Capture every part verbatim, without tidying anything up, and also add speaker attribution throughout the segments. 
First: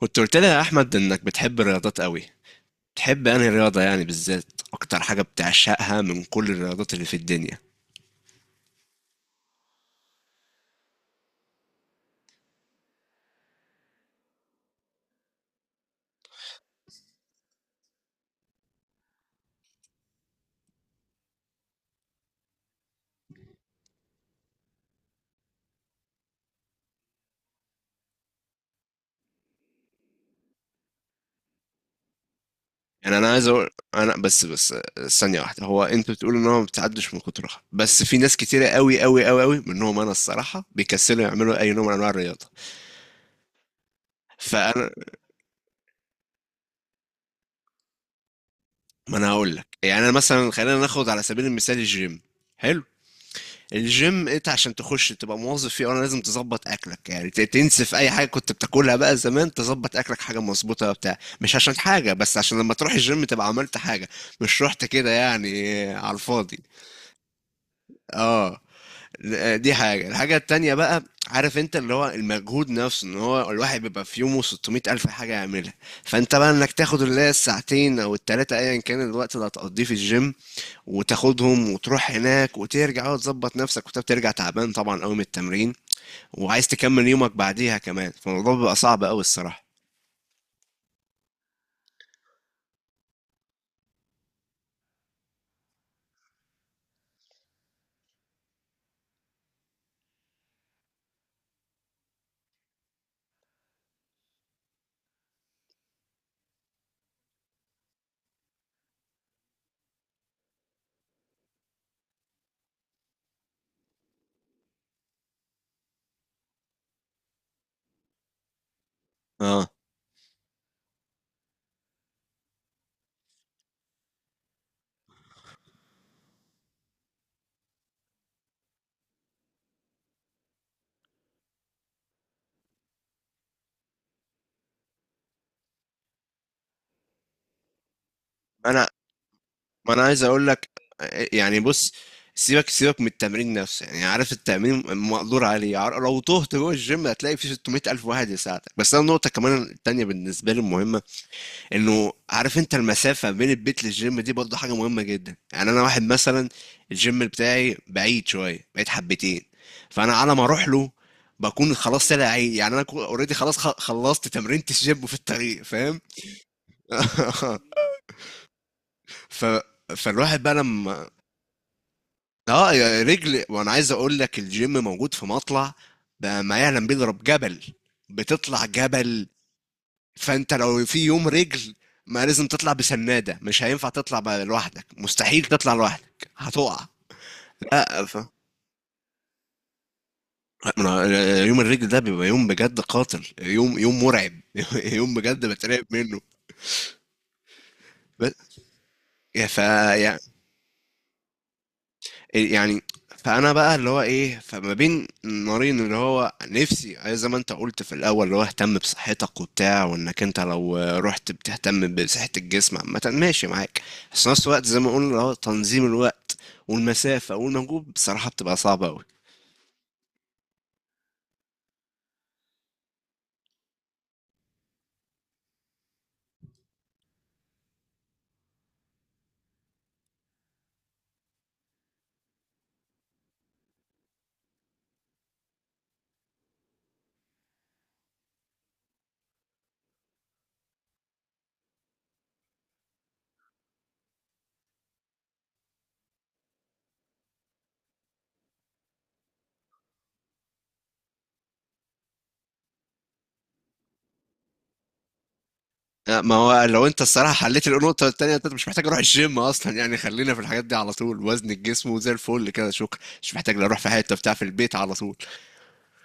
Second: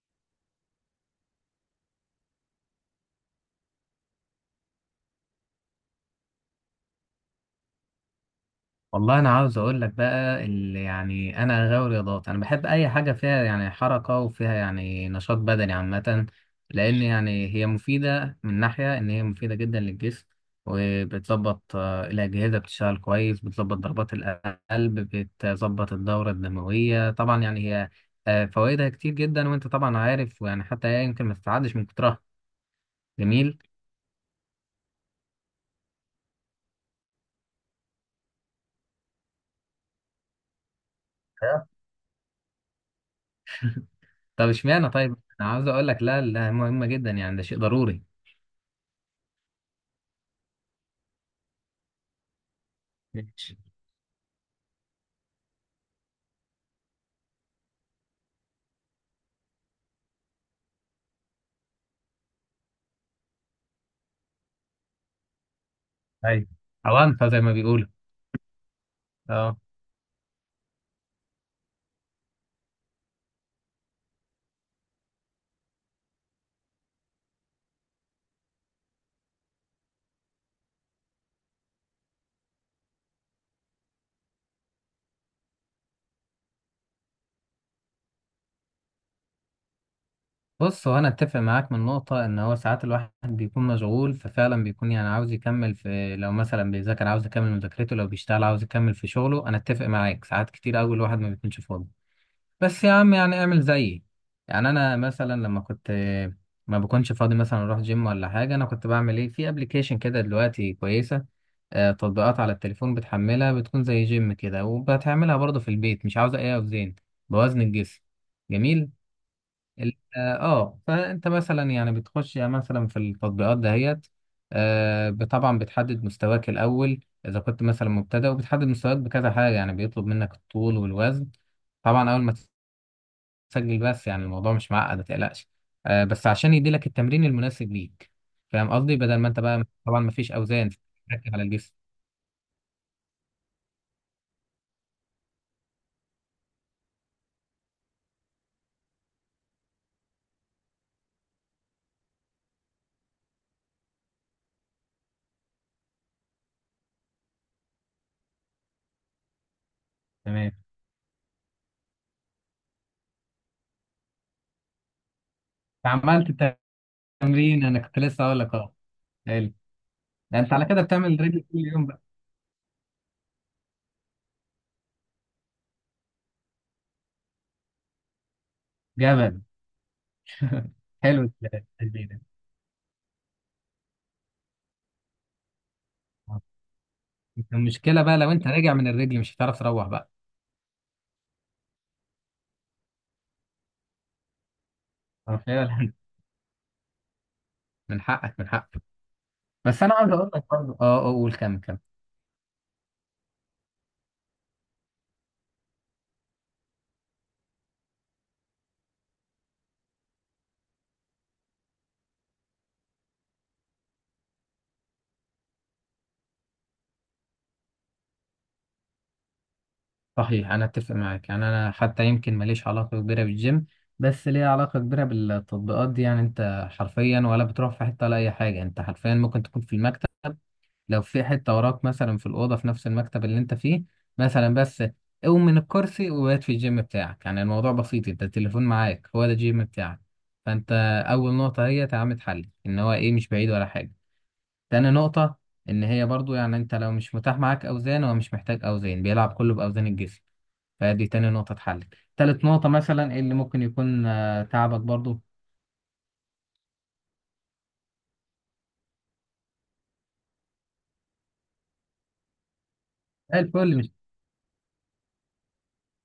Speaker 1: كنت قلت لي يا احمد انك بتحب الرياضات قوي. بتحب انهي رياضه، يعني بالذات اكتر حاجه بتعشقها من كل الرياضات اللي في الدنيا؟
Speaker 2: والله انا عاوز اقول لك بقى اللي يعني انا غاوي رياضات. انا بحب اي حاجه فيها يعني حركه وفيها يعني نشاط بدني عامه. لان يعني هي مفيده من ناحيه ان هي مفيده جدا للجسم. وبتظبط آه، الاجهزه بتشتغل كويس، بتظبط ضربات القلب، بتظبط الدوره الدمويه طبعا. يعني هي آه، فوائدها كتير جدا، وانت طبعا عارف، ويعني حتى هي يمكن ما تتعدش من كترها.
Speaker 1: يعني انا عايز
Speaker 2: جميل.
Speaker 1: اقول انا بس بس ثانيه واحده. هو انت بتقول ان هو ما بتعدش من كترها، بس في ناس كتيره قوي قوي قوي قوي منهم انا الصراحه بيكسلوا يعملوا اي نوع من انواع الرياضه.
Speaker 2: طب
Speaker 1: فانا،
Speaker 2: اشمعنى؟ طيب، انا عاوز اقول لك لا لا، مهمه جدا، يعني ده شيء ضروري.
Speaker 1: ما انا هقول لك، يعني انا مثلا خلينا ناخد على سبيل المثال الجيم. حلو. الجيم انت عشان تخش تبقى موظف فيه، أه، انا لازم تظبط اكلك، يعني ت- تنسف اي حاجه كنت بتاكلها بقى زمان، تظبط اكلك حاجه مظبوطه بتاع. مش عشان حاجه بس عشان لما تروح الجيم تبقى عملت حاجه، مش رحت كده يعني على
Speaker 2: ايوه،
Speaker 1: الفاضي.
Speaker 2: أوانطة زي ما بيقولوا.
Speaker 1: اه.
Speaker 2: اه.
Speaker 1: دي حاجه. الحاجه التانية بقى، عارف انت، اللي هو المجهود نفسه، ان هو الواحد بيبقى في يومه ستمائة ألف الف حاجه يعملها. فانت بقى انك تاخد اللي هي الساعتين او التلاته ايا كان الوقت اللي هتقضيه في الجيم، وتاخدهم وتروح هناك وترجع وتظبط نفسك، وانت بترجع تعبان طبعا قوي من التمرين، وعايز تكمل يومك بعديها كمان، فالموضوع بيبقى صعب قوي الصراحة.
Speaker 2: بص، هو انا اتفق معاك من نقطة ان هو ساعات الواحد بيكون مشغول، ففعلا بيكون يعني عاوز يكمل في، لو مثلا بيذاكر عاوز يكمل مذاكرته، لو بيشتغل عاوز يكمل في شغله. انا اتفق معاك ساعات كتير قوي الواحد ما بيكونش فاضي. بس يا عم يعني اعمل زيي. يعني انا مثلا لما كنت ما بكونش فاضي مثلا اروح جيم ولا حاجة، انا كنت بعمل ايه؟ في ابلكيشن كده دلوقتي كويسة. آه، تطبيقات على التليفون، بتحملها بتكون زي جيم كده، وبتعملها برضه في البيت، مش عاوزة أي أوزان، بوزن الجسم. جميل.
Speaker 1: اه.
Speaker 2: ال- اه آه، فأنت مثلا يعني بتخش يعني مثلا في التطبيقات دهيت. آه، ب- طبعا بتحدد مستواك الأول، إذا كنت مثلا مبتدئ، وبتحدد مستواك بكذا حاجة، يعني بيطلب منك الطول والوزن طبعا أول ما تسجل. بس يعني الموضوع مش معقد، ما تقلقش. آه، بس عشان يديلك التمرين المناسب ليك. فاهم
Speaker 1: انا،
Speaker 2: قصدي؟ بدل ما أنت بقى
Speaker 1: ما
Speaker 2: طبعا
Speaker 1: انا عايز
Speaker 2: مفيش
Speaker 1: اقول لك،
Speaker 2: أوزان، تركز على
Speaker 1: يعني
Speaker 2: الجسم.
Speaker 1: بص، سيبك سيبك من التمرين نفسه، يعني عارف التمرين مقدور عليه، عار- لو تهت جوه الجيم هتلاقي في 600 ألف واحد يساعدك. بس أنا النقطة كمان التانية بالنسبة لي المهمة، انه عارف انت المسافه بين البيت للجيم دي برضه حاجه مهمه جدا. يعني انا واحد مثلا الجيم بتاعي بعيد شويه، بعيد حبتين. فانا على ما
Speaker 2: تمام.
Speaker 1: اروح له بكون خلاص طلع عيد، يعني انا اوريدي خلاص خ- خلصت تمرينة الجيم في الطريق، فاهم؟
Speaker 2: عملت تمرين، انا كنت لسه اقول لك. اه،
Speaker 1: ف
Speaker 2: حلو. ده
Speaker 1: فالواحد
Speaker 2: انت
Speaker 1: بقى
Speaker 2: على كده
Speaker 1: لما،
Speaker 2: بتعمل رجل كل يوم بقى؟
Speaker 1: اه، يا رجل، وانا عايز اقول لك الجيم موجود في مطلع بقى ما يعلم به الا رب جبل. بتطلع جبل.
Speaker 2: جبل.
Speaker 1: فانت لو في
Speaker 2: حلو
Speaker 1: يوم رجل
Speaker 2: التشبيه ده.
Speaker 1: ما، لازم تطلع بسنادة، مش هينفع تطلع بقى لوحدك، مستحيل تطلع لوحدك
Speaker 2: آه.
Speaker 1: هتقع.
Speaker 2: المشكله
Speaker 1: لا.
Speaker 2: بقى
Speaker 1: ف...
Speaker 2: لو انت راجع من الرجل مش هتعرف تروح بقى.
Speaker 1: من يوم الرجل ده بيبقى يوم بجد قاتل، يوم، يوم مرعب. يوم
Speaker 2: آه،
Speaker 1: بجد بترعب
Speaker 2: فعلا.
Speaker 1: منه.
Speaker 2: من
Speaker 1: بس،
Speaker 2: حقك، من حقك.
Speaker 1: يا ف
Speaker 2: بس انا عاوز
Speaker 1: يا
Speaker 2: اقول لك برضه، اه آه، قول كم كم.
Speaker 1: إيه يعني. فانا بقى اللي هو ايه، فما بين نارين، اللي هو نفسي، أي زي ما انت قلت في الاول، اللي هو اهتم بصحتك وبتاع، وانك انت لو رحت بتهتم بصحة الجسم عامة ماشي معاك. بس في نفس الوقت زي ما قلنا اللي هو تنظيم الوقت والمسافة والمجهود بصراحة بتبقى صعبة قوي.
Speaker 2: صحيح، انا اتفق معاك يعني. انا حتى يمكن ماليش علاقه كبيره بالجيم، بس ليا علاقه كبيره بالتطبيقات دي. يعني انت حرفيا ولا بتروح في حته ولا اي حاجه، انت حرفيا ممكن تكون في المكتب. لو في حتة وراك مثلا، في الأوضة في نفس المكتب اللي أنت فيه مثلا، بس قوم من الكرسي وبات في الجيم بتاعك. يعني الموضوع بسيط، أنت التليفون معاك، هو ده الجيم بتاعك. فأنت أول نقطة هي تعمل اتحلل إن هو إيه مش بعيد ولا حاجة. تاني نقطة إن هي برضو يعني أنت لو مش متاح معاك أوزان، هو مش محتاج أوزان، بيلعب كله بأوزان الجسم. فدي تاني نقطة اتحلل. تالت نقطة مثلا إيه اللي ممكن يكون آه، تعبك برضو.
Speaker 1: ما هو لو انت الصراحة حليت النقطة التانية، انت مش محتاج اروح الجيم اصلا. يعني خلينا في الحاجات دي على طول، وزن الجسم وزي الفل كده، شكرا. مش محتاج لا
Speaker 2: الفل
Speaker 1: اروح في
Speaker 2: مش.
Speaker 1: حتة بتاع، في البيت على طول.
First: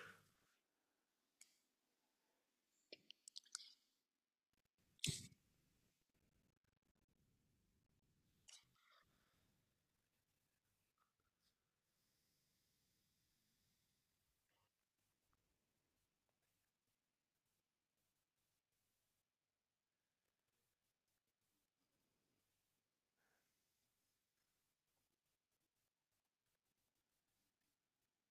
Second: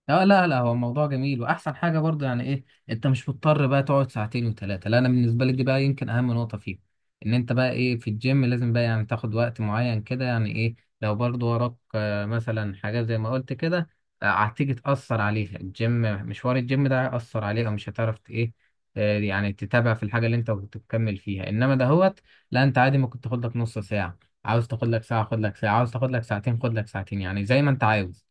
Speaker 2: اه، لا لا، هو الموضوع جميل، واحسن حاجه برضه يعني ايه، انت مش مضطر بقى تقعد ساعتين وثلاثه. لا، انا بالنسبه لي دي بقى يمكن اهم نقطه فيه. ان انت بقى ايه في الجيم لازم بقى يعني تاخد وقت معين كده يعني ايه. لو برضه وراك آه، مثلا حاجات زي ما قلت كده، آه، هتيجي تاثر عليها الجيم. مشوار الجيم ده هيأثر عليها، مش هتعرف ت- ايه، آه، يعني تتابع في الحاجه اللي انت كنت بتكمل فيها انما دهوت. لا، انت عادي ممكن تاخد لك نص ساعه، عاوز تاخد لك ساعه خد لك ساعه، عاوز تاخد لك ساعتين خد لك ساعتين، يعني زي ما انت عاوز.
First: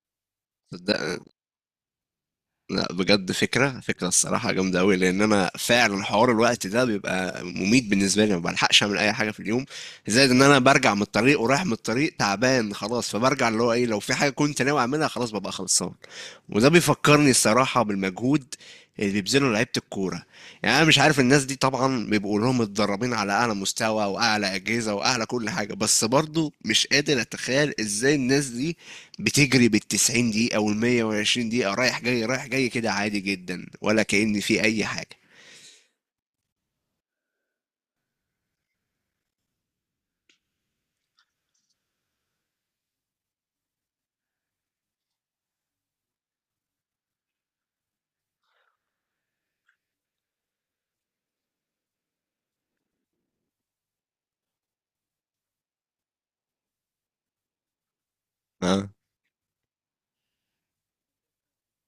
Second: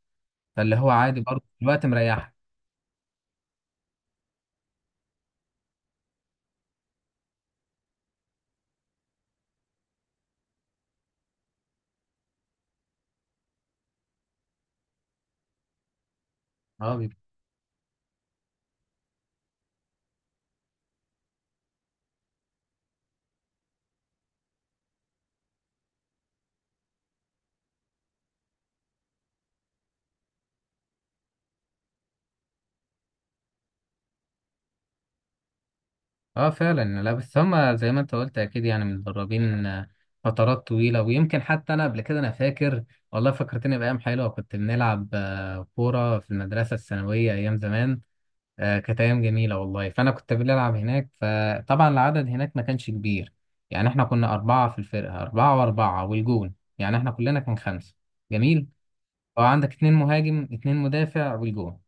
Speaker 2: فاللي هو عادي
Speaker 1: صدق.
Speaker 2: برضه الوقت مريحك.
Speaker 1: لا بجد، فكرة فكرة الصراحة جامدة أوي، لأن أنا فعلا حوار الوقت ده بيبقى مميت بالنسبة لي، ما بلحقش أعمل أي حاجة في اليوم. زائد إن أنا برجع من الطريق ورايح من الطريق تعبان خلاص، فبرجع اللي هو إيه، لو في حاجة كنت ناوي أعملها خلاص ببقى خلصان. وده
Speaker 2: اه بيبقى-
Speaker 1: بيفكرني الصراحة بالمجهود اللي بيبذله لعيبة الكورة. يعني أنا مش عارف، الناس دي طبعا بيبقوا لهم متدربين على أعلى مستوى وأعلى أجهزة وأعلى كل حاجة، بس برضو مش قادر أتخيل إزاي الناس دي بتجري بالتسعين دقيقة والمية وعشرين دقيقة رايح جاي رايح جاي كده عادي جدا ولا كأن في أي حاجة.
Speaker 2: اه، فعلا. لا بس هما زي ما انت قلت اكيد، يعني متدربين آه، فترات طويله. ويمكن حتى انا قبل كده انا فاكر، والله فكرتني بايام حلوه. كنت بنلعب آه، كوره في المدرسه الثانويه، ايام زمان. آه، كانت ايام جميله والله. فانا كنت بنلعب هناك، فطبعا العدد هناك ما كانش كبير، يعني احنا كنا اربعه في الفرقه، اربعه واربعه والجون، يعني احنا كلنا كان خمسه. جميل.
Speaker 1: اه.
Speaker 2: اه، عندك اتنين مهاجم، اتنين مدافع، والجون.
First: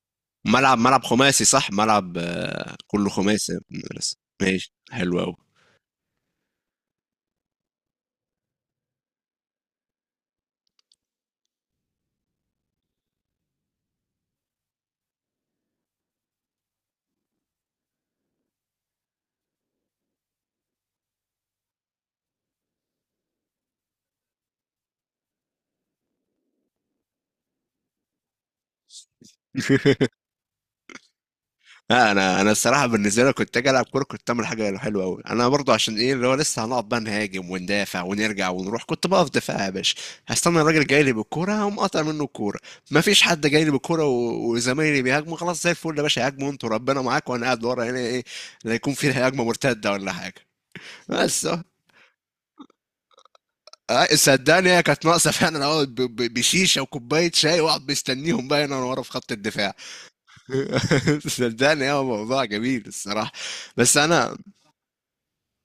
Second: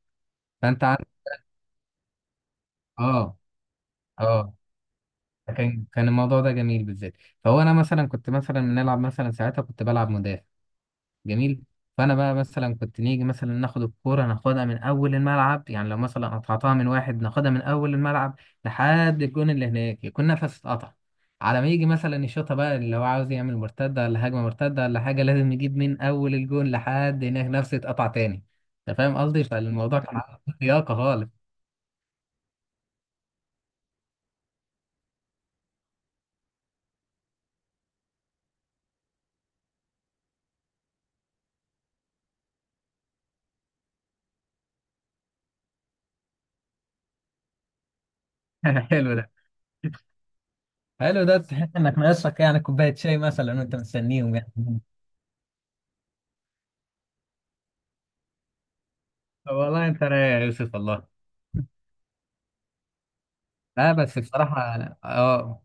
Speaker 1: ملعب
Speaker 2: فانت
Speaker 1: ملعب
Speaker 2: عندك.
Speaker 1: خماسي صح، ملعب آه، كله
Speaker 2: اه.
Speaker 1: خماسي. بس
Speaker 2: اه،
Speaker 1: ماشي حلو أوي.
Speaker 2: كان كان الموضوع ده جميل بالذات. فهو انا مثلا كنت مثلا بنلعب مثلا ساعتها كنت بلعب مدافع. جميل. فانا بقى مثلا كنت نيجي مثلا ناخد الكوره، ناخدها من اول الملعب، يعني لو مثلا قطعتها من واحد، ناخدها من اول الملعب لحد الجون اللي هناك، يكون نفس اتقطع. على ما يجي مثلا يشوطها بقى اللي هو عاوز يعمل مرتده ولا هجمه مرتده ولا حاجه، لازم يجيب من اول الجون لحد هناك، نفس اتقطع تاني. انت فاهم قصدي؟ فالموضوع كان عنده لياقه خالص.
Speaker 1: لا، انا انا الصراحه بالنسبه لي كنت اجي العب كوره كنت اعمل حاجه حلوه قوي. انا برضو عشان ايه، اللي هو لسه هنقعد بقى نهاجم وندافع ونرجع ونروح، كنت بقف دفاع يا باشا. هستنى الراجل جاي لي بالكوره هقوم قاطع منه الكوره. ما فيش حد جاي لي بالكوره و- وزمايلي بيهاجموا خلاص، زي الفل يا باشا، هاجموا انتوا ربنا معاك وانا قاعد ورا هنا. ايه، لا يكون في
Speaker 2: حلو ده.
Speaker 1: هجمه مرتده ولا حاجه.
Speaker 2: حلو ده.
Speaker 1: بس أهو.
Speaker 2: تحس انك ناقصك يعني كوبايه شاي مثلا وانت
Speaker 1: آه،
Speaker 2: مستنيهم
Speaker 1: صدقني
Speaker 2: يعني.
Speaker 1: هي كانت ناقصه فعلا، اقعد ب- ب- بشيشه وكوبايه شاي، واقعد مستنيهم بقى هنا ورا في خط الدفاع.
Speaker 2: والله انت رايق يا يوسف والله.
Speaker 1: صدقني هو موضوع جميل الصراحه.
Speaker 2: لا،
Speaker 1: بس
Speaker 2: بس
Speaker 1: انا
Speaker 2: بصراحة أنا- اه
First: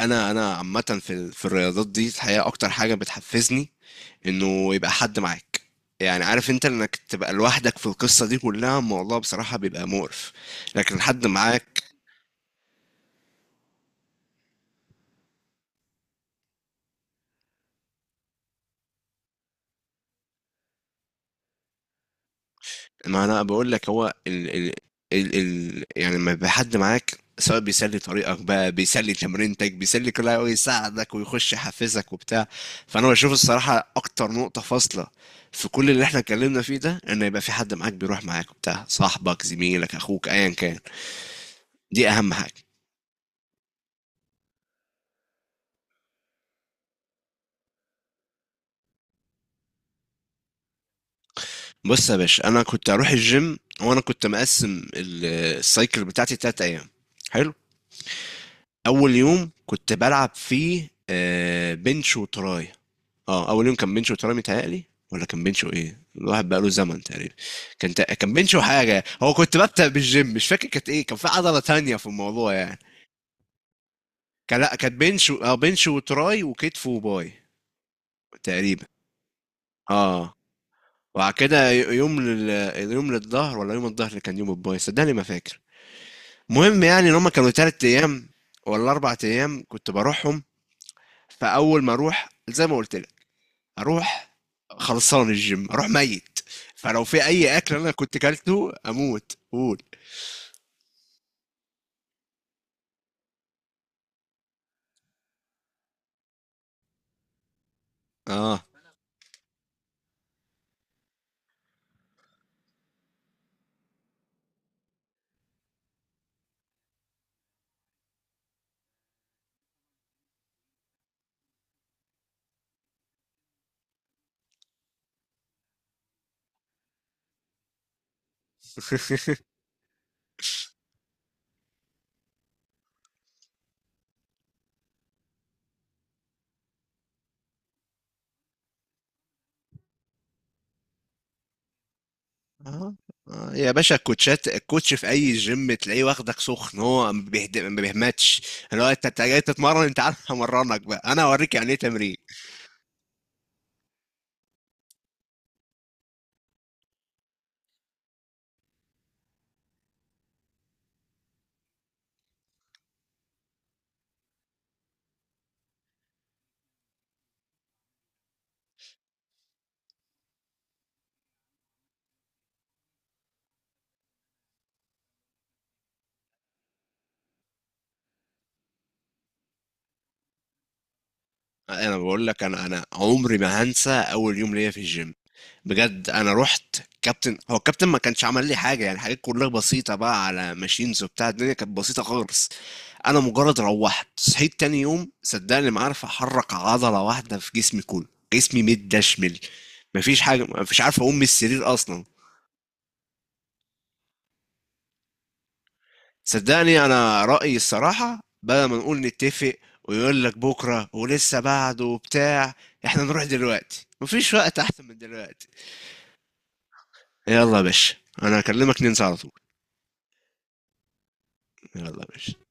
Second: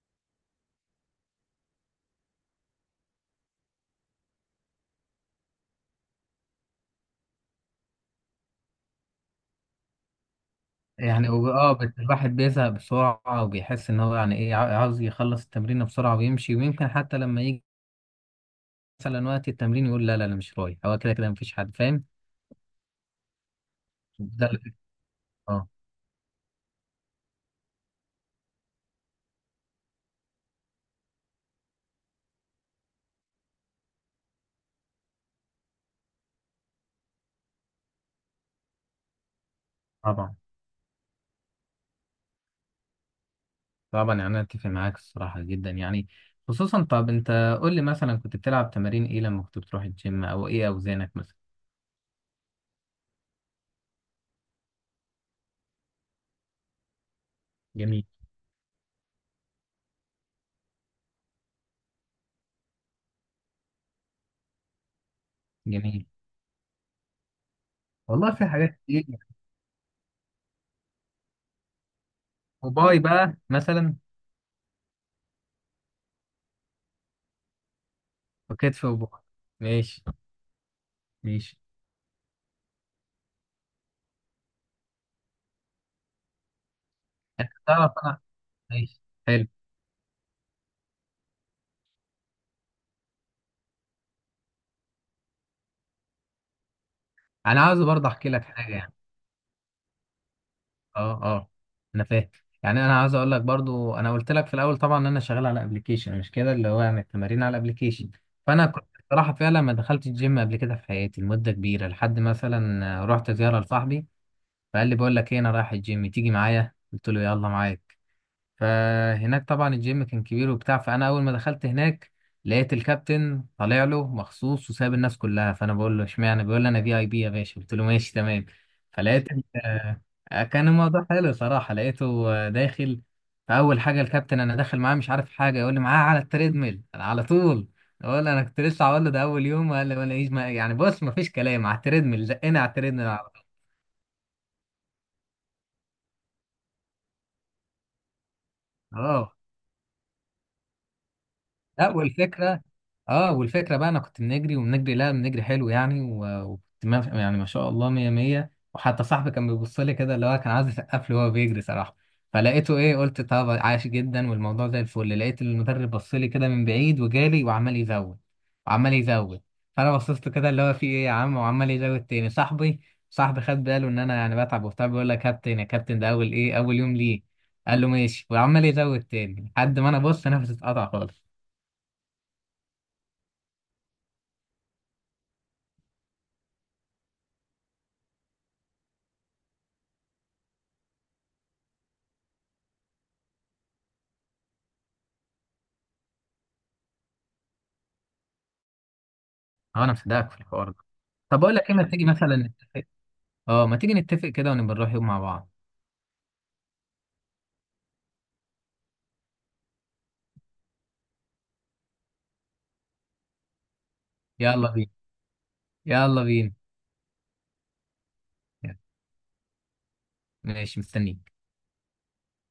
Speaker 1: انا انا عامه في ال- في الرياضات دي الحقيقه اكتر حاجه بتحفزني انه يبقى حد معاك. يعني عارف انت انك تبقى لوحدك في القصه دي كلها الموضوع بصراحه بيبقى مقرف، لكن حد
Speaker 2: يعني وب- اه
Speaker 1: معاك.
Speaker 2: بس الواحد بيزهق بسرعة، وبيحس ان هو يعني ايه عا- عاوز يخلص التمرين بسرعة ويمشي. ويمكن حتى لما يجي مثلا وقت التمرين يقول لا لا انا مش رايح، هو كده كده مفيش حد فاهم.
Speaker 1: ما انا بقول لك، هو
Speaker 2: ده
Speaker 1: ال ال
Speaker 2: اللي-
Speaker 1: ال
Speaker 2: اه
Speaker 1: ال يعني لما يبقى حد معاك، سواء بيسلي طريقك بقى، بيسلي تمرينتك، بيسلي كل حاجه، ويساعدك ويخش يحفزك وبتاع. فانا بشوف الصراحه اكتر نقطه فاصله في كل اللي احنا اتكلمنا فيه ده ان يبقى في حد معاك بيروح معاك وبتاع، صاحبك، زميلك، اخوك،
Speaker 2: طبعا
Speaker 1: ايا كان. دي اهم حاجه.
Speaker 2: طبعا. يعني انا اتفق معاك الصراحة جدا يعني. خصوصا، طب انت قول لي مثلا كنت بتلعب تمارين ايه لما كنت بتروح الجيم، او ايه اوزانك مثلا؟
Speaker 1: بص يا باشا، انا كنت هروح الجيم وانا كنت مقسم ال- السايكل بتاعتي تلات ايام. حلو.
Speaker 2: جميل
Speaker 1: اول يوم كنت بلعب فيه آه، بنش وتراي. اه، اول يوم كان بنش وتراي متهيألي، ولا كان بنش وايه؟
Speaker 2: جميل.
Speaker 1: الواحد بقاله زمن تقريبا. كان، تق- كان
Speaker 2: والله في
Speaker 1: بنش
Speaker 2: حاجات
Speaker 1: وحاجه،
Speaker 2: كتير.
Speaker 1: هو كنت ببدأ بالجيم مش فاكر كانت ايه، كان في عضله تانية في الموضوع يعني.
Speaker 2: وباي بقى مثلا.
Speaker 1: كان، لا، كانت بنش و- اه بنش وتراي وكتف وباي
Speaker 2: وكتف
Speaker 1: تقريبا.
Speaker 2: وباي، ماشي.
Speaker 1: اه. وبعد
Speaker 2: ماشي.
Speaker 1: كده، ي- يوم لل... يوم للظهر، ولا يوم الظهر اللي كان يوم الباي، صدقني ما فاكر. مهم، يعني ان هم كانوا
Speaker 2: انت
Speaker 1: تلات
Speaker 2: تعرف انا.
Speaker 1: ايام ولا
Speaker 2: ماشي.
Speaker 1: اربع
Speaker 2: حلو.
Speaker 1: ايام كنت بروحهم. فاول ما اروح زي ما قلت لك، اروح خلصان الجيم، اروح ميت، فلو في اي
Speaker 2: انا
Speaker 1: اكل
Speaker 2: عاوز
Speaker 1: انا
Speaker 2: برضه
Speaker 1: كنت
Speaker 2: احكي لك
Speaker 1: كلته
Speaker 2: حاجه يعني.
Speaker 1: اموت قول.
Speaker 2: اه، اه، انا فاهم. يعني انا عاوز اقول لك برضه، انا قلت لك في الاول طبعا ان انا شغال على ابلكيشن مش كده، اللي هو يعني التمارين على ابلكيشن.
Speaker 1: اه.
Speaker 2: فانا كنت بصراحه فعلا ما دخلت الجيم قبل كده في حياتي لمده كبيره، لحد مثلا رحت زياره لصاحبي. فقال لي بقول لك ايه، انا رايح الجيم تيجي معايا، قلت له يلا معايا. فهناك طبعا الجيم كان كبير وبتاع، فانا اول ما دخلت هناك لقيت الكابتن طالع له مخصوص وساب الناس كلها. فانا بقول له اشمعنى؟ بيقول لي انا في اي بي يا باشا، قلت له ماشي تمام. فلقيت ال- آه، كان الموضوع حلو صراحه، لقيته آه، داخل. فاول حاجه الكابتن انا داخل معاه مش عارف حاجه، يقول لي معاه على التريدميل انا على طول. اقول له انا كنت لسه هقول له ده اول يوم، قال لي ولا ايش ما يعني، بص ما فيش كلام، على التريدميل زقنا على
Speaker 1: آه.
Speaker 2: التريدميل على- طول.
Speaker 1: آه. يا باشا، الكوتشات، الكوتش في اي جيم تلاقيه واخدك سخن، هو ما بيهد- ما بيهمتش، اللي هو انت أنت
Speaker 2: اه.
Speaker 1: جاي تتمرن، انت عارف همرنك بقى، انا اوريك يعني ايه
Speaker 2: لا،
Speaker 1: تمرين.
Speaker 2: والفكره، اه والفكره بقى انا كنت بنجري وبنجري لا بنجري حلو يعني، و- وكنت ما يعني ما شاء الله مية مية. وحتى صاحبي كان بيبص لي كده اللي هو كان عايز يسقف لي وهو بيجري صراحه. فلقيته ايه قلت طب عاش جدا، والموضوع زي الفل. لقيت المدرب بص لي كده من بعيد وجالي، وعمال يزود وعمال يزود. فانا بصيت له كده اللي هو في ايه يا عم، وعمال يزود تاني. صاحبي صاحبي خد باله ان انا يعني بتعب وبتاع، بيقول لك كابتن يا كابتن ده اول ايه اول يوم ليه، قال له ماشي وعمال يزود تاني لحد ما انا بص نفسي اتقطع خالص.
Speaker 1: انا بقول لك، انا انا عمري ما هنسى اول يوم ليا في الجيم. بجد، انا رحت كابتن، هو الكابتن ما كانش عمل لي حاجه، يعني حاجات كلها بسيطه بقى على ماشينز وبتاع، الدنيا كانت بسيطه خالص. انا مجرد روحت صحيت تاني يوم صدقني ما عارف احرك عضله واحده في جسمي كله، جسمي متدشمل،
Speaker 2: هو انا
Speaker 1: مفيش
Speaker 2: مصدقك في
Speaker 1: حاجه،
Speaker 2: الحوار ده.
Speaker 1: مفيش، عارف اقوم من
Speaker 2: طب اقول لك
Speaker 1: السرير
Speaker 2: ايه، ما
Speaker 1: اصلا.
Speaker 2: تيجي مثلا نتفق؟ اه، ما تيجي نتفق كده ونبقى نروح يوم مع بعض.
Speaker 1: صدقني انا رايي الصراحه، بدل ما نقول نتفق ويقول لك بكره ولسه بعده وبتاع، احنا نروح دلوقتي، مفيش وقت
Speaker 2: يلا
Speaker 1: احسن
Speaker 2: بينا،
Speaker 1: من دلوقتي.
Speaker 2: يلا بينا.
Speaker 1: يلا يا باشا. انا هكلمك ننسى على طول.
Speaker 2: ماشي مستنيك.
Speaker 1: يلا يا باشا.